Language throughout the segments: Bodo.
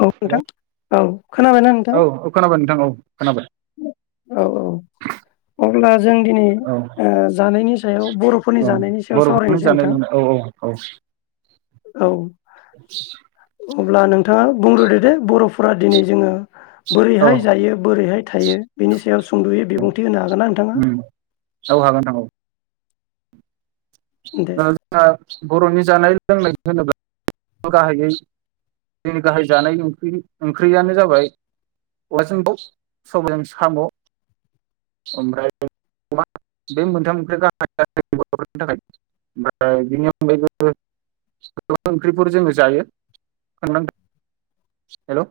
औ हेलौ नोंथां औ। खोनाबायना औ नोंथां? औ खोनाबाय नोंथां औ खोनाबाय। औ औ अब्ला जों दिनै औ ओ जानायनि सायाव बर'फोरनि औ जानायनि सायाव बर'फोरनि सावरायनोसै जानाय नोंथां। लोंनाय औ औ औ औ। अब्ला नोंथाङा बुंग्रोदो दे बर'फोरा दिनै जोङो औ बोरैहाय जायो, बोरैहाय दायो बिनि सायाव सुंद'यै बिबुंथि होनो हागोन ना नोंथाङा? उम औ हागोन दे दा जोंहा बर'नि जानाय [unintelligible] गाहायै जोंनि गाहाय जानाय ओंख्रि ओंख्रियानो जाबाय [unintelligible] दाउ, सबायजों साम', [unintelligible] जों जायो। [unintelligible] हेलौ?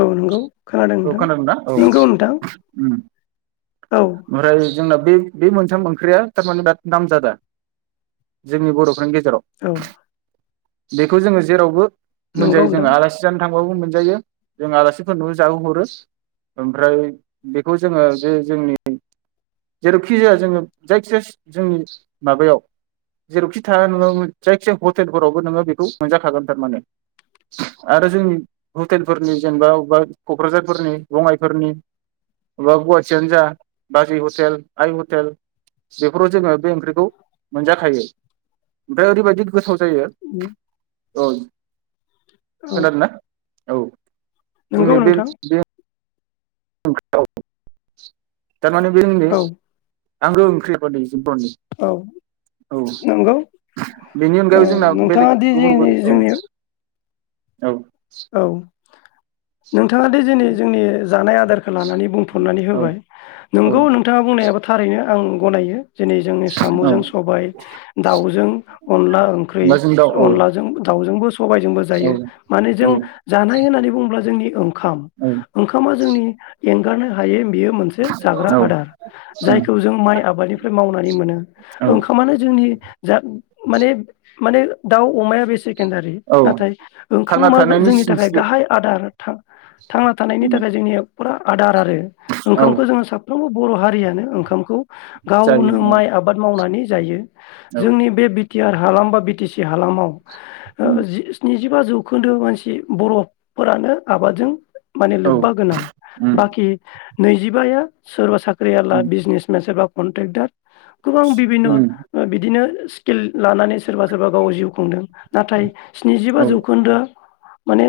औ नंगौ खोनादों औ नोंथां खोनादोंना औ नंगौ नोंथां। औ ओमफ्राय जोंना बे बे मोनथाम ओंख्रिया थारमाने बिराद नामजादा जोंनि बर'फोरनि गे जेराव। औ बेखौ जोङो जेरावबो नंगौ मोनजायो जोङो नोंथां आलासि जानो थां औ मोनजायो। जों आलासिफोरनो जाहो हरो ओमफ्राय बेखौ जोङो जे जोंनि जेरावखि जाया जोङो जायखिजाया जोंनि माबायाव जेरावखि थाया नोङो जायखिजाया हटेलफोरावबो नोङो बेखौ मोनजाखागोन थारमाने आरो जोंनि हटेलफोरनि जेनेबा अबेबा क'क्राझारफोरनि बङाइफोरनि बबेबा गवा थियानो जा, बाजै हटेल, आइ हटेल बेफोराव जोङो बे ओंख्रिखौ मोनजाखायो ओमफ्राय ओरैबायदि गोथाव जायो। औ औ खोनादों ना? औ। नंगौ जोंनि बे नोंथां बे [unintelligible] थारमाने बे औ उननिस आंगो ओंख्रिफोरनि औ [unintelligible] औ नंगौ बेनि ओ अनगायै जोंना बेलेग नोंथाङा दि गुबुन गुबुन जोंनि औ। जोंनि औ। औ। नोंथाङा दि जेनि जोंनि जानाय आदार लानानै बुंफोरनानै औ होबाय, औ नोंगौ नोंथाङा बुंनाय एबा थारैनो आं गनायो। दिनै जोंनि औ साम'जों सबाय, दाउजों अनला ओंख्रि, अनलाजों दाउ औ अनलाजों दाउजोंबो सबाइजोंबो औ जायो माने औ जों जानाय होननानै बुङोब्ला जोंनि खाम ओंखामा जोंनि एंगारनो हायै बेयो मोनसे जाग्रा औ आदार जायखौ जों माइ आबादनिफ्राय मावनानै मोनो औ ओंखामानो जोंनि जा माने माने दाउ अमाया बे से केनदारि औ नाथाय थांना ओंखामा थानायनि जोंनि थाखाय सिनस्रि गाहाय आदार थां-थांना थानायनि थाखाय जोंनि फुरा आदार आरो औ ओंखामखौ जों साफ साफ्रोमबो बर' हारियानो ओंखामखौ जायो गावनो औ माइ आबाद मावनानै जायो। औ जोंनि बे बिथ बि टि आर हालाम बा बिटि सि हालामाव ओ जिस्निजौ बाजौ खोन्दो बायस बे बर'फोरानो आबादजों माने औ लोब्बा गोनां बाखि नैजिबाया सोरबा साद साख्रियाला बिजनेसमेन सोरबा कन्टेक्दार गोबां बिबिनन' ओ बिदिनो किल लानानै सोरबा सोरबा गाव जिउ खुंदों नाथाय स्निजिबा औ जौखोन्दोआ माने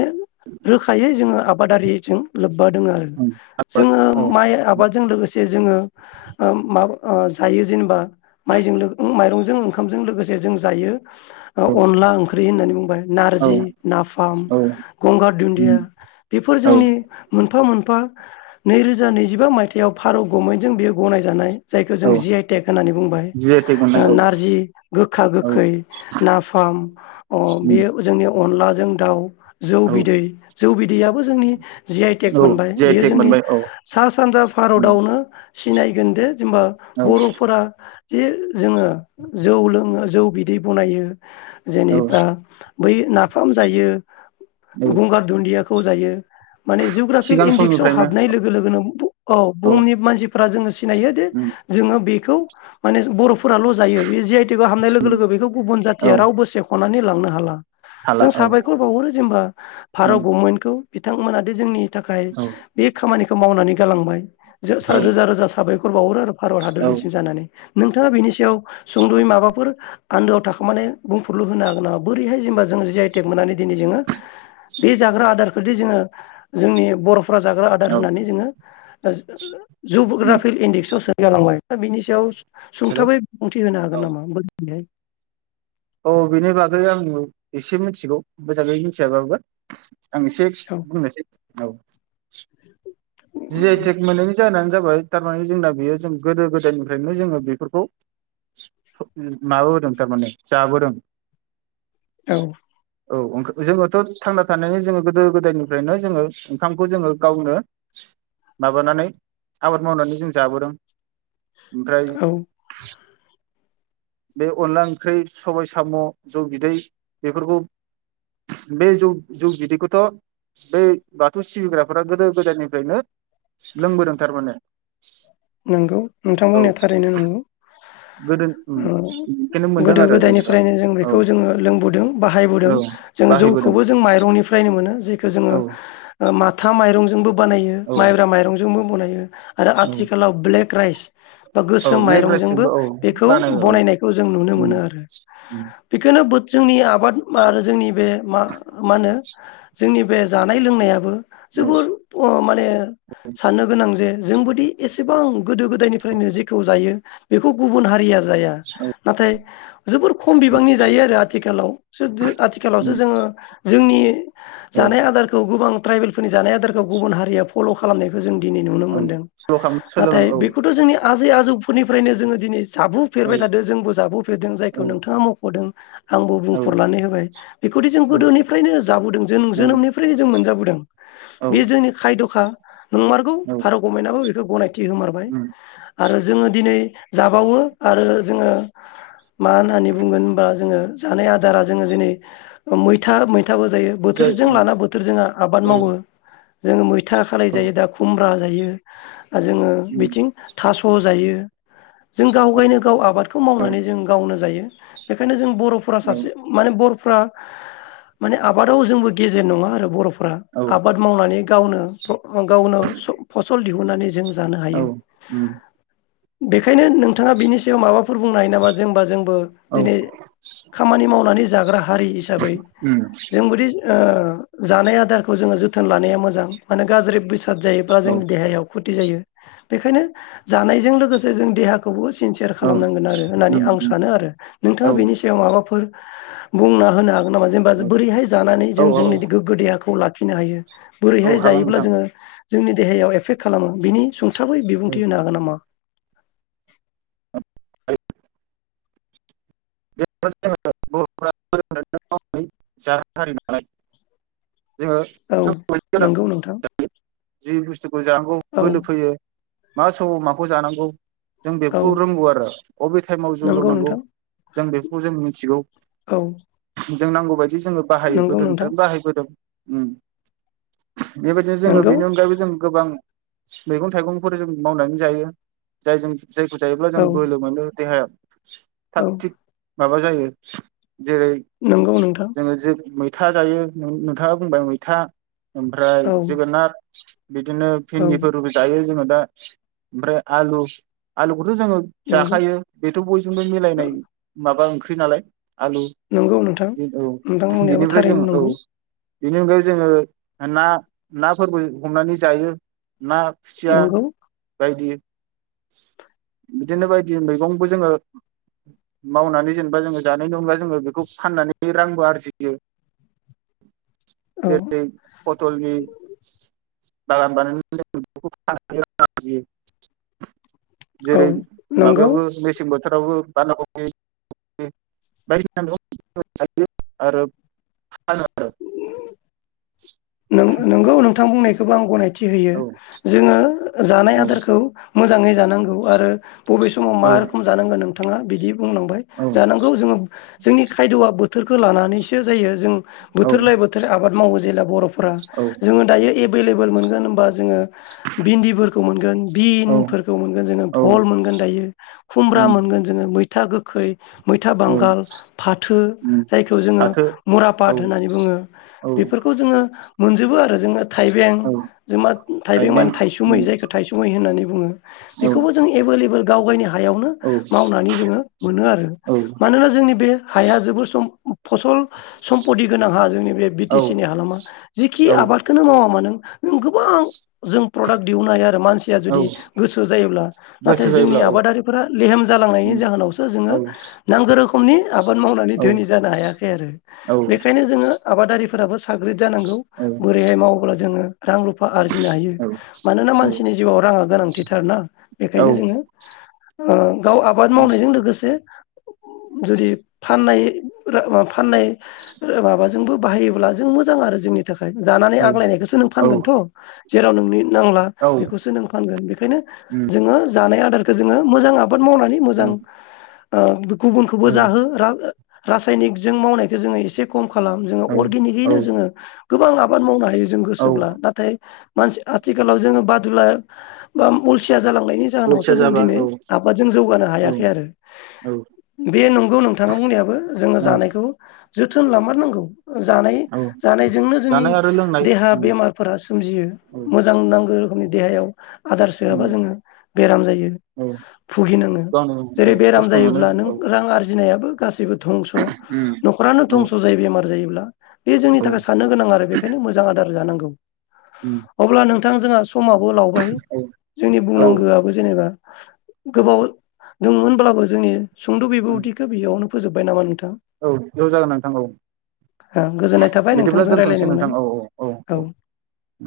रोखायै जोङो आबादारिजों लोब बा दङ आरो, जोङो माइ आबाद जों लोगोसे जोङो मा जायो जेनेबा माइजों माइरंजों ओंखामजों लोगोसे जों जायो अनला ओंख्रि होननानै बुंबाय नारजि नाफाम गंगार दुन्दिया बेफोर औ जोंनि मोनफा मोनफ नैरोजा नैजिबा मायथाइयाव पारत गमेन्टजों बेयो गनायजानाय जायखौ औ जों जि आइ टेक होननानै बुंबाय जि आइ टेक मोननाय औ नारजि गोखा गोखै नाफाम अ बेयो जोंनियाव अनलाजों दाउ जौ औ बिदै जौ बिदैयाबो जोंनि जि आइ टेक औ मोनबाय जि आइ बियो टेक जोंनि मोनबाय औ सा सानजा भारतावनो सिनायगोन दे जेनेबा औ बरफोरा जे जोङो जौ लोङो जौ बिदै बनायो औ जेनेबा बै नाफाम जायो औ गंगार दुनदिया खौ जायो माने जुग्राफिक सिगां इन्डेक्सआव समनिफ्रायनो हाबनाय लोगो लोगोनो औ बुहुमनि मानसि फ्रा जोङो सिनायोदे उम जोङो बे खौ माने बर फोराल जायो बे जि आइ टेकआव हाबनाय लोगो उम लोगो बेखौ गुबुन औ जाथिया रावबो सेखनानै लांनो हाला हाला जों औ साबायखर बावहरो जेनेबा औ भारत गमेन्टखौ बिथांमोना दि जोंनि थाखाय औ बे खामानि खौ मावनानै गालांबाय। जो सा औ रोजा रोजा साबायखर बावहरो आरो भारत औ हादरनि सिम जानानै। नोंथाङा बेनि सायाव? सुंद'यै माबाफोर? आन्दोआव थाखोमानाय बुंफुरलु होनो हागोन नामा बोरैहाय जेनेबा जों जि आइ टेक मोननानै दिनै जोङो? बे जाग्रा आदारखौदि जोङो जोंनि बर' फुरा जाग्रा आदार औ होनानै जोङो [unintelligible] [inaudible] उम जिबअग्राफिल इन्डेक्सआव सो गालांबाय दा बिनि सायाव हेलौ सुंथाबै बिबुंथि होनो हागोन औ नामा? दिनै औ बेनि बागै आं एसे मिथिगौ, मोजाङै मिथियाबाबो। आं एसे औ बुंनोसै। औ‌। जि आइ टेक मोननायनि जाहोनानो जाबाय, थारमाने जोंना बेयो जों गोदो गोदायनिफ्रायनो जोङो बेफोरखौ माबाबोदों थारमाने जाबोदों। औ। औ अंख जोङोथ' थांना थानायनि जोङो गोदो गोदायनिफ्रायनो जोङो, ओंखामखौ जोङो गावनो। माबानानै आबाद मावनानै जों जाबोदों। ओमफ्राय। औ बे अनला ओंख्रि सबाय साम' जौ बिदै बेफोरखौ, बे जौ जौ बिदैखौथ' बे बाथौ सिबिग्राफोरा गोदो गोदायनिफ्रायनो लोंबोदों थारमाने। नंगौ नोंथां औ बुंनाया थारैनो नंगौ। गोदो उम ओ बेखौनो मोनदों गोदो आरो जेनेबा गोदायनिफ्रायनो जों औ बेखौ जोङो लोंबोदों, बाहायबोदों औ जोङो बाहायबोदों जौखौबो जों माइरंनिफ्रायनो मोनो। जेखौ जोङो औ माथा माइरं जोंबो बानायो औ माइब्रा माइरंजोंबो बनाय आरो आथि औ आथिखालाव ब्लेक क्राइस बा औ गोसोम ब्लेक माइरंजोंबो राइसजोंबो औ बेखौ बानायो औ बनायनायखौ जों नुनो उम मोनो आरो, उम बेखौनो बोथ जोंनि आबाद आरो जोंनि बे मा मा होनो जोंनि बे जानाय लोंनायाबो औ जोबोर अ माने साननो गोनां जे जोंबोदि एसेबां गोदो गोदायनिफ्रायनो जेखौ जायो बेखौ गुबुन हारिया जाया, औ नाथाय जोबोर खम औ बिबांनि जायो आरो आथिखालाव, सोद आथिखालावसो उम जोङो जोंनि औ जानाय आदारखौ गोबां ट्राइबेल फोरनि जानाय आदारखौ गुबुन हारिया फल' खा खालामनायखौ जों दिनै नुनो औ मोनदों। स्ल' खालाम सोलों नाथाय औ बेखौथ' जोंनि आजै आजौफोरनिफ्रायनो जोङो दिनै औ जाबुफेरबाय थादों जोंबो जाबुफेरदों औ जायखौ नोंथाङा मख'दों। आंबो औ बुंफोरनानै होबाय बेखौदि जों गोदोनिफ्रायनो जाबोदों जों जोनोमनिफ्रायनो जों मोनजाबो दों औ बे जोंनि खायद'खा नंमारगौ औ भारत गभमेन्टआबो बे खो गनाय थि होमारबाय उम आरो जोङो दिनै जाबावो आरो जोङो मा होननानै बुंगोन होनबा जोङो जानाय आदारा जोङो जेरै मैथा मै थाबो जायो जाय बोथोरजों औ लाना बोथोर जोंहा आबाद मावो। औ जोङो मै था खालाय जायो दा खुमब्रा जायो जोङो उम बिथिं थास' जायो जों गाव गायनो गाव आबादखौ औ मावनानै जों गावनो जायो। बेखायनो जों बर'फोरा सासे माने बर फ्रा माने आबादाव जोंबो गेजेन नङा आरो बर' फ्रा औ आबाद मावनानै गावनो गावनो स फसल दिहुननानै जों जानो औ हायो उम बेखायनो नोंथाङा बिनि सायाव माबा फोर बुंनो हायो नामा जेनेबा जोंबो औ दिनै खामानि मावनानै जाग्रा हारि हिसाबै उम जोंबोदि ओ जानाय आदारखौ जोङो जोथोन लानाया मोजां माने गाज्रि बे साद जायोब्ला औ जोंनि देहायाव खथि बेखायनो जानायजों लोगोसे जों देहाखौबो सिनसेयार औ खालामनांगोन आरो होननानै उम आं उम सानो आरो नोंथाङा औ बेनि सायाव माबाफोर बुंना होनो हा गोन नामा जेनेबा ज बोरैहाय औ जों औ जोंनि गोग्गो देहाखौ लाख खिनो हायो औ बोरैहाय हागोन जायोब्ला नोंथां जोङो जोंनि देहायाव एफेक्ट खालामो बिनि सुं थाबै औ बिबुंथि होनो हागोन नामा? औ [unintelligible] [unintelligible] औ नंगौ नोंथां जि बुस्थुखौ जानांगौ औ बोलो फैयो मा समाव माखौ जानांगौ जों औ बेफोरखौ रोंगौ आरो अबे टाइमाव जौ नंगौ लोंनांगौ नोंथां जों बेखौ जों मिथिगौ औ जों नांगौ बायदि जोङो बाहायो नंगौ नोंथां गोदोनिफ्रायनो बाहायबोदों उम बेबायदिनो जोङो नंगौ बेनि अनगायैबो जों गोबां मैगं थाइगंफोर जों मावनानै जायो जाय जों जायखौ जायोब्ला जों औ बोलो मोनो देहायाव औ थाकथिग माबा जायो जेरै नंगौ नोंथां जोङो जो मै था जायो नोंथाङा बुंबाय मैथा। औ ओमफ्राय जोगोनात बिदिनो औ भिन्दिफोरबो जायो जोङो दा ओमफ्राय आलु आलु खोथ जोङो नंगौ जाखायो बेथ' बयजोंबो ओ मिलायनाय माबा ओंख्रि नालाय आलु नंगौ नोंथां औ नोंथां बुंनायाबो बेनिफ्राय जों थारैनो औ नंगौ बेनि अनगायै जोङो ना नाफोरबो हमनानै जायो ना खुसिया नंगौ बायदि बिदिनो बायदि मैगंबो जोङो मावनानै जेनेबा जोङो जानायनि अनगायै जोङो बेखौ फाननानै बे रांबो आरजियो औ जेरै पथल मिल [unintelligible] औ जेरै नंगौ माबायावबो मेसें बोथ थोराव बो बानदा क [inaudible] बायदिसिना [inaudible] आरो फानो आरो नों-नोंगौ नोंथां बुंनायख- खोबो आं गनाय- थि होयो औ जोंङो जानाय औ आदारखौ मोजाङै जानांगौ आरो बबे समाव मा रोखोम जानांगो नोंथाङा बिदि बुंलांबाय औ जानांगौ जोंङो जोंनि खायद'वआ बो बोथोरखो लानानैसो जायो जों औ बोथोर लाय बोथोर आबाद मावो जेला बर'- औ जोङो दायो एबेलेबोल मोनगोन होमबा जोंङो बिन्दिफोरखौ मोनगोन औ बिनफोरखौ मोनगोन जोंङो औ भल मोनगोन दायो खुम्ब्रा उम मोनगोन जोंङो मैथा गोखै मैथा औ बांगाल फाथो उम जायखौ जोङो फाथो औ मुरापाद होननानै बुङो औ बेफोरखौ जोङो मोनजोबो आरो जोंङो थाइबें औ जोमा थाइबें माने थायसुमै जायखो थायसुमै होननानै बुङो औ बेखौबो जों एबोलेबोल गावगायनि हा- हायावनो औ मावनानै जोङो मोनो आरो औ मानोना जोंनि बे हाया जोबोद सम फसल सम्पटि गोनां हा जोंनि बे औ बि-टि-सि नि हालामा जिखि औ आबादखोनो मावा- मानो नों गोबां जों प्रडाक्ट दिहुननो हाया आरो मानसिया औ जुदि गोसो जायोब्ला नाथाय गोसो जोंनि जायोब्ला औ आबादारिफोरा लेहेम जालांनायनि उम जाहोनावसो औ जोङो नांगो रोखोमनि आबाद मावनानै औ धोनि जानो हायाखै आरो औ बेखायनो जोङो आबादारिफोराबो साग्रिद जानांगौ औ बोरैहाय मावोब्ला जोङो रां रुफा आरजिनो हायो मानोना औ मानसिनि जिउआव राङा गोनांथिथारना औ बेखायनो जोङो ओ गाव आबाद मावनायजों लोगोसे जुदि फाननाय [unintelligible] फाननाय माबा जोंबो बाहायोब्ला जों मोजां आरो जोंनि जानानै औ औ आग्लायनायखौसो नों फानगोनथ' जेराव नोंनि नांला बेखौसो नों फानगोन बेखायनो उम जोंङो जानाया जोंङो मोजां आबाद मावनानै औ मोजां आ गुबुनखौबो औ जाहो रान रासायनिकजों मावनायखौ जोङो एसे खम खालाम जोङो औ औ अर्गेनिकयैनो जोङो गोबां आबाद मावनो हायो। जों औ गोसोब्ला नाथाय मानसि आथिखालाव जो बादुला बा अलसिया जालांनायनि जाहोनावो अलसिया जों जाबा दिनै औ आबादजों जौगानो औ हायाखै आरो औ बे नंगौ नोंथाङा बुंनायाबो जोङो औ जानायखौ जोथोन लामारांगौ जानाय औ जानाय [unintelligible] जोंनि जानाय आरो लोंनाय देहा उम बेमारफोरा सोमजियो औ मोजां नांगो रोखोमनि देहायाव आदार सोआबा उम जोङो बेराम जायो। औ भुगि नाङो गावनो औ जेरै बेराम खस्थ' मोनो जायोब्ला नों औ रां आर्जिनायाबो जेबो धंस' उम न'खरानो औ धंस' जायो बेमार जायोब्ला। बे जोंनि औ थाखाय नो गोनां आरो बेखायनो मोजां आदार दार जानांगौ। उम अब्ला नों थां जोंहा समाबो लावबाय औ जोंनि औ बुंनांगौआबो जेनेबा गोबाव दङमोनबाबो जोंनि सुंद' औ बिबुंथिखो बेयावनो फोजोबबाय नामा नोंथा औ ज' जागोन नोंथां औ बिदि थोंजों रायलायनो मोननानै औ। उम